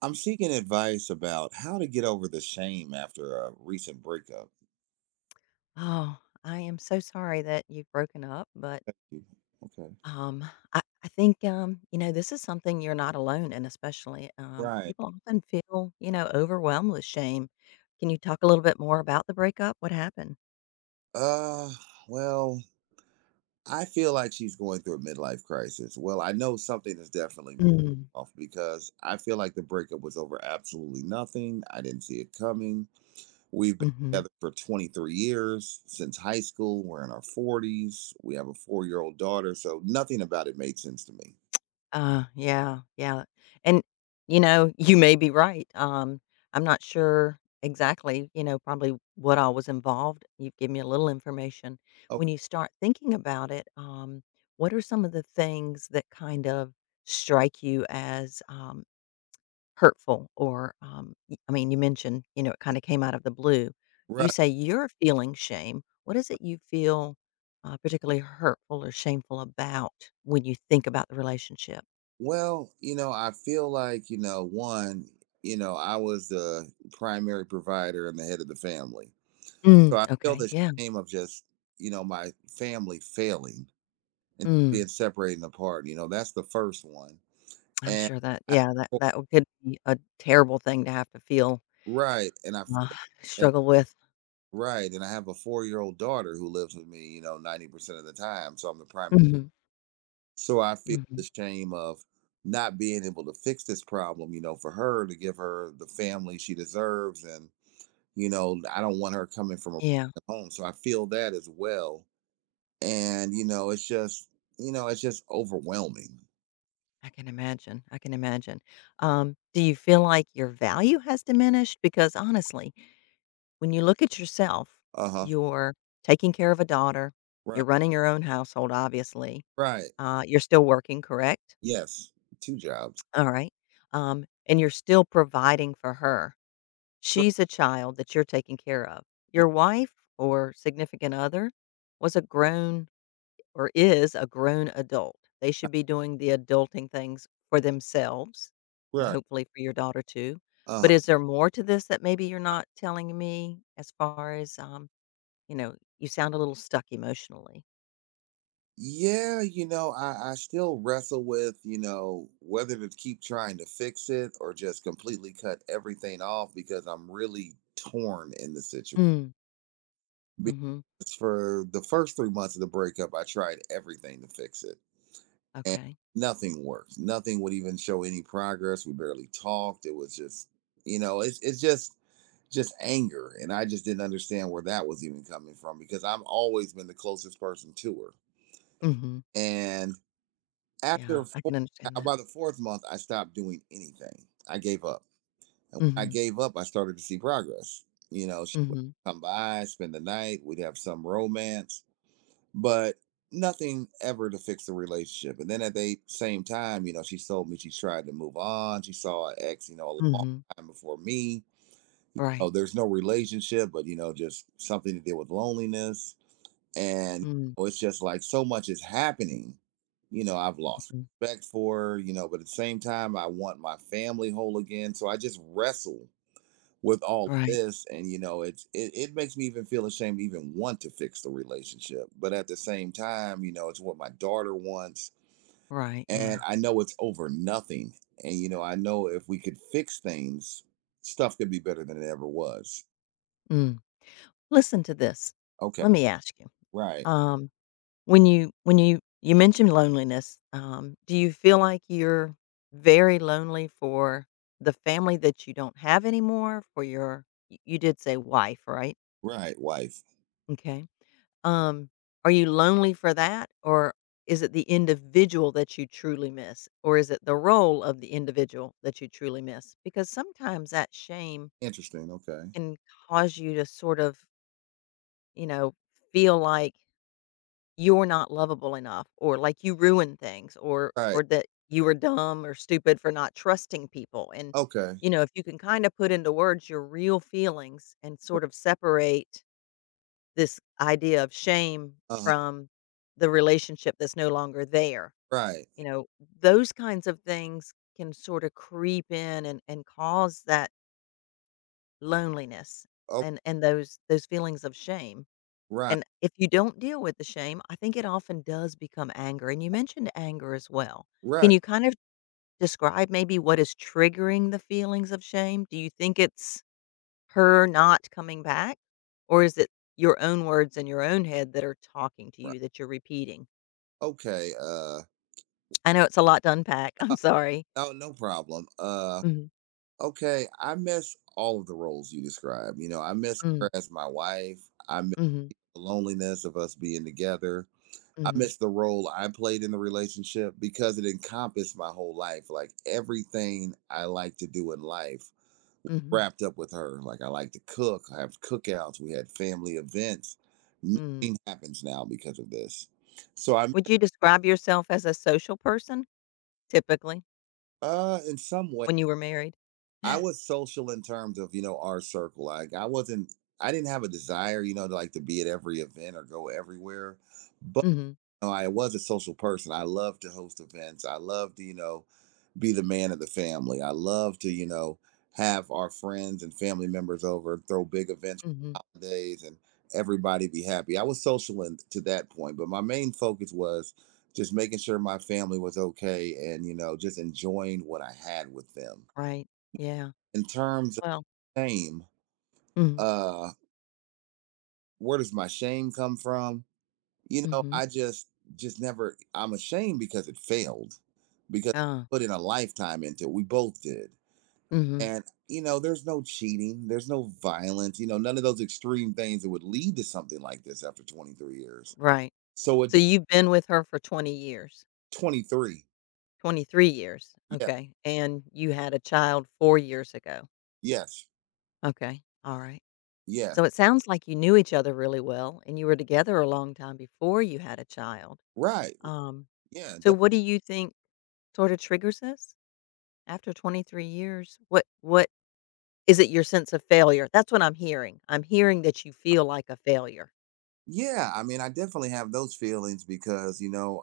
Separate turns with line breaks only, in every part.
I'm seeking advice about how to get over the shame after a recent breakup.
Oh, I am so sorry that you've broken up, but
Thank you. Okay.
um, I think you know this is something you're not alone in. Especially
Right.
people often feel you know overwhelmed with shame. Can you talk a little bit more about the breakup? What happened?
Uh, well, I feel like she's going through a midlife crisis. Well, I know something is definitely
Mm.
off because I feel like the breakup was over absolutely nothing. I didn't see it coming. We've been
hmm
together for 23 years since high school. We're in our 40s. We have a 4 year old daughter. So nothing about it made sense to me.
Yeah, yeah, and, you know, you may be right, I'm not sure exactly, you know, probably what all was involved. You've given me a little information. When
Okay.
you start thinking about it, what are some of the things that kind of strike you as, hurtful or, y I mean, you mentioned, you know, it kinda came out of the blue. You
Right.
say you're feeling shame, what is it you feel, particularly hurtful or shameful about when you think about the relationship?
Well, I feel like, one, I was the primary provider and the head of the family.
Mm,
So I feel
okay,
the
yeah.
shame of just, my family failing and
Mm,
being separated apart. That's the first one.
I'm
And
sure that,
I,
yeah, that that w could be a terrible thing to have to feel,
right. And I,
uh,
and
struggle with.
right. And I have a 4 year old daughter who lives with me, 90% of the time. So I'm the prime.
Mhm,
So I feel
mhm.
the shame of not being able to fix this problem, for her to give her the family she deserves, and I don't want her coming from a
Yeah,
home. So I feel that as well. And, it's just overwhelming.
I can imagine, I can imagine. Do you feel like your value has diminished? Because honestly, when you look at yourself,
Uh huh.
you're taking care of a daughter, you're
Right.
running your own household, obviously,
Right.
you're still working, correct?
Yes. Two jobs.
Alright, and you're still providing for her.
R-
She's a child that you're taking care of.
r-
Your wife or significant other was a grown or is a grown adult. They should be doing the adulting things for themselves and
Right.
hopefully for your daughter too.
Uh
But
huh.
is there more to this that maybe you're not telling me as far as, you know, you sound a little stuck emotionally?
Yeah. I still wrestle with, whether to keep trying to fix it or just completely cut everything off because I'm really torn in the situation.
Mm, mhm,
Because for the first 3 months of the breakup, I tried everything to fix it and
okay.
nothing worked. Nothing would even show any progress. We barely talked. It was just, it's just anger, and I just didn't understand where that was even coming from because I've always been the closest person to her.
Mhm.
And
Yeah,
after
I
four,
can understand that.
about the fourth month, I stopped doing anything. I gave up, and when I
Mhm,
gave up, I started to see progress. She would
mhm,
come by, spend the night. We'd have some romance, but nothing ever to fix the relationship. And then at the same time, she told me she's tried to move on. She saw an ex, a long
mhm.
time before me.
Right.
Oh, there's no relationship, but just something to deal with loneliness. And
Mhm,
oh, it's just like so much is happening. I've lost
mhm.
respect for her, but at the same time, I want my family whole again. So I just wrestle with all
Right,
this, and it's it makes me even feel ashamed to even want to fix the relationship, but at the same time, it's what my daughter wants.
right, yeah.
And I know it's over nothing. And I know if we could fix things, stuff could be better than it ever was.
Mm. Listen to this.
Okay.
Let me ask you.
Right.
Um, when you you mentioned loneliness, do you feel like you're very lonely for the family that you don't have anymore? For your you did say wife, right?
Right. Wife.
Okay. Um, are you lonely for that, or is it the individual that you truly miss, or is it the role of the individual that you truly miss? Because sometimes that shame
Interesting. Okay.
can cause you to sort of, you know, feel like you're not lovable enough, or like you ruin things, or
Right.
that you were dumb or stupid for not trusting people. And
Okay.
you know, if you can kind of put into words your real feelings and sort of separate this idea of shame
uh
from the relationship that's no longer there,
right.
you know, those kinds of things can sort of creep in and cause that loneliness
Oh.
and those feelings of shame.
Right.
And if you don't deal with the shame, I think it often does become anger, and you mentioned anger as well. Can
Right.
you kind of describe maybe what is triggering the feelings of shame? Do you think it's her not coming back? Or is it your own words in your own head that are talking to
Right.
you that you're repeating?
Okay.
I know it's a lot to unpack. I'm
Oh.
sorry.
Oh, no problem.
Mhm,
Okay, I miss all of the roles you described. I miss
mm,
her as my wife. I miss
mhm,
the loneliness of us being together. I
mhm,
miss the role I played in the relationship because it encompassed my whole life. Like everything I like to do in life
mhm,
wrapped up with her. Like I like to cook, I have cookouts, we had family events.
mm.
Nothing happens now because of this. So I'm,
Would you describe yourself as a social person, typically,
in some way.
when you were married?
I was social in terms of, our circle. Like I didn't have a desire, to like to be at every event or go everywhere. But
Mhm,
I was a social person. I love to host events. I love to, be the man of the family. I love to, have our friends and family members over, throw big events
mhm,
for holidays and everybody be happy. I was social in, to that point, but my main focus was just making sure my family was okay and, just enjoying what I had with them
right, yeah.
in terms.
Well.
Shame.
Mhm,
uh where does my shame come from?
mhm.
I just never, I'm ashamed because it failed, because
Ah,
I put in a lifetime into it, we both did.
mhm,
And there's no cheating, there's no violence, none of those extreme things that would lead to something like this after 23 years.
right.
So it.
So you've been with her for 20 years,
23.
23 years,
Yeah.
okay, and you had a child 4 years ago.
Yes.
Okay, alright.
Yes.
So it sounds like you knew each other really well, and you were together a long time before you had a child.
Right.
Um,
Yeah.
so what do you think sorta triggers this? After 23 years, what is it your sense of failure? That's what I'm hearing. I'm hearing that you feel like a failure.
Yeah, I mean I definitely have those feelings because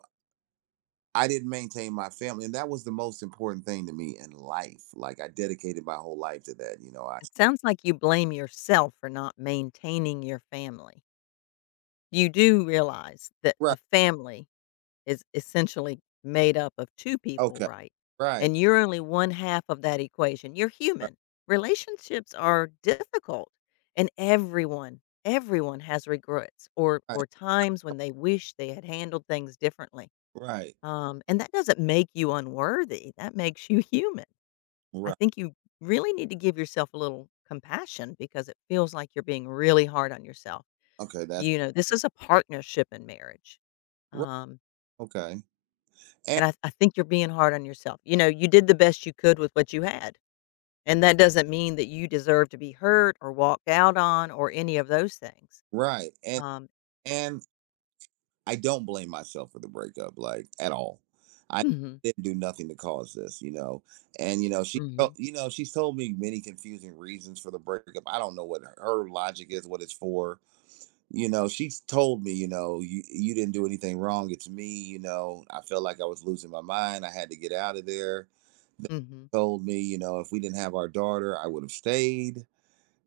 I didn't maintain my family, and that was the most important thing to me in life. Like I dedicated my whole life to that. I.
It sounds like you blame yourself for not maintaining your family. You do realize that a
Right.
family is essentially made up of 2 people,
Okay.
right?
Right.
And you're only one half of that equation. You're
Right.
human. Relationships are difficult, and everyone has regrets or
Right.
times when they wish they had handled things differently.
Right.
And that doesn't make you unworthy, that makes you human. I
Right.
think you really need to give yourself a little compassion because it feels like you're being really hard on yourself.
Okay, that's
You know, this is a partnership in marriage.
right.
Um,
Okay, and
and I think you're being hard on yourself. You know, you did the best you could with what you had. And that doesn't mean that you deserve to be hurt or walked out on or any of those things.
right, and
Um,
and I don't blame myself for the breakup, like at all. I
hmm.
didn't do nothing to cause this. And you know, she,
Hmm.
felt- you know, She's told me many confusing reasons for the breakup. I don't know what her logic is, what it's for. She's told me, you didn't do anything wrong. It's me. I felt like I was losing my mind. I had to get out of there. Then
Hmm.
she told me, if we didn't have our daughter, I would have stayed.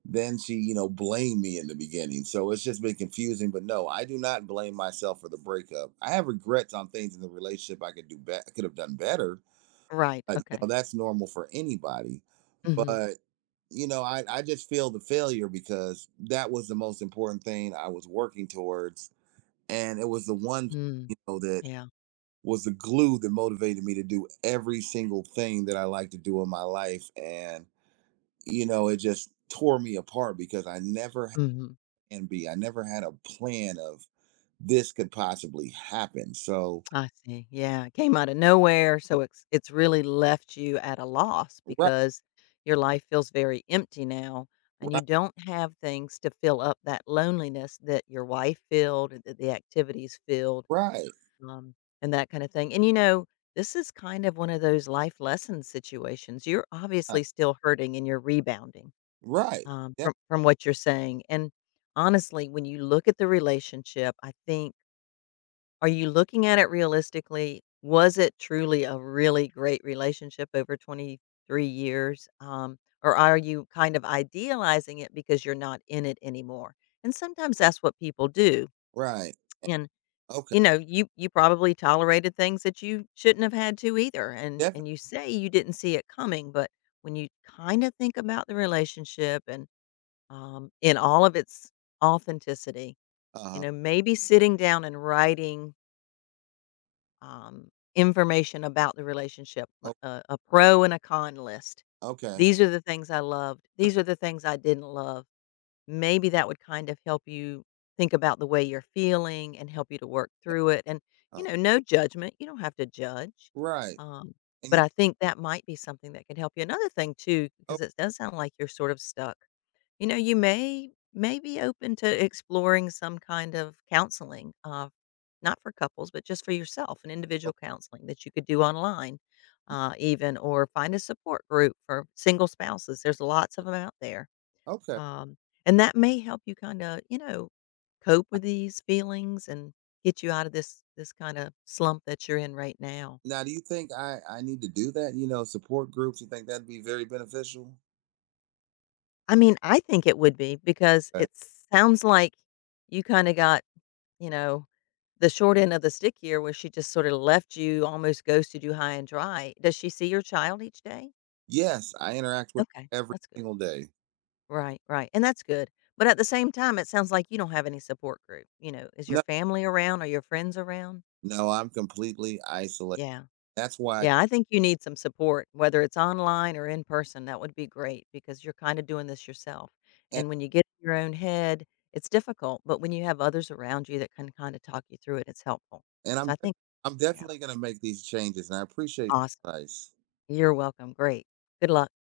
Then she, blamed me in the beginning. So it's just been confusing. But no, I do not blame myself for the breakup. I have regrets on things in the relationship I could do better, could have done better.
Right. Okay.
That's normal for anybody.
Hmm.
But I just feel the failure because that was the most important thing I was working towards, and it was the one,
Mm,
that
yeah.
was the glue that motivated me to do every single thing that I like to do in my life, and it just tore me apart because I never had
Hmm.
I never had a plan of this could possibly happen. So
I see. Yeah, it came out of nowhere, so it's really left you at a loss
right,
because your life feels very empty now, and you
right,
don't have things to fill up that loneliness that your wife filled, that the activities filled,
right,
um, and that kind of thing. And you know, this is kind of one of those life lesson situations. You're
right,
obviously still hurting, and you're rebounding,
right, yeah,
from what you're saying. And honestly, when you look at the relationship, I think, are you looking at it realistically? Was it truly a really great relationship over 23 years? Or are you kind of idealizing it because you're not in it anymore? And sometimes that's what people do.
right,
And
okay,
you know, you probably tolerated things that you shouldn't have had to either. And
definitely,
you say you didn't see it coming, but when you kind of think about the relationship and in all of its authenticity, you
uh
know, maybe sitting down and writing um, information about the relationship,
huh,
a pro and a con list.
okay,
These are the things I loved. These are the things I didn't love. Maybe that would kind of help you think about the way you're feeling and help you to work through it. And, you
uh,
know, no judgment. You don't have to judge.
right,
Um,
and
but
you,
I think that might be something that could help you. Another thing, too,
oh,
because it does sound like you're sort of stuck. You know, you may be open to exploring some kind of counseling, not for couples, but just for yourself, an
oh,
individual counseling that you could do online, even, or find a support group for single spouses. There's lots of them out there,
okay.
um, and that may help you kind of, you know, cope with these feelings and get you out of this kind of slump that you're in right now.
Now, do you think I need to do that? Support groups. You think that'd be very beneficial?
I mean, I think it would be because it sounds like you kind of got, you know, the short end of the stick here where she just sorta left you, almost ghosted you high and dry. Does she see your child each day?
Yes, I interact with
Okay,
her every
that's good.
single day.
Right, right, and that's good. But at the same time, it sounds like you don't have any support group. You know, is your
No,
family around? Are your friends around?
no, I'm completely isolated.
Yeah.
That's why,
Yeah, I think you need some support, whether it's online or in person. That would be great because you're kinda doing this yourself.
and
And when you get in your own head, it's difficult, but when you have others around you that can kinda talk you through it, it's helpful.
and
So
I'm
I think
I'm
yeah,
definitely gonna make these changes, and I appreciate
awesome.
the advice.
You're welcome. Great. Good luck.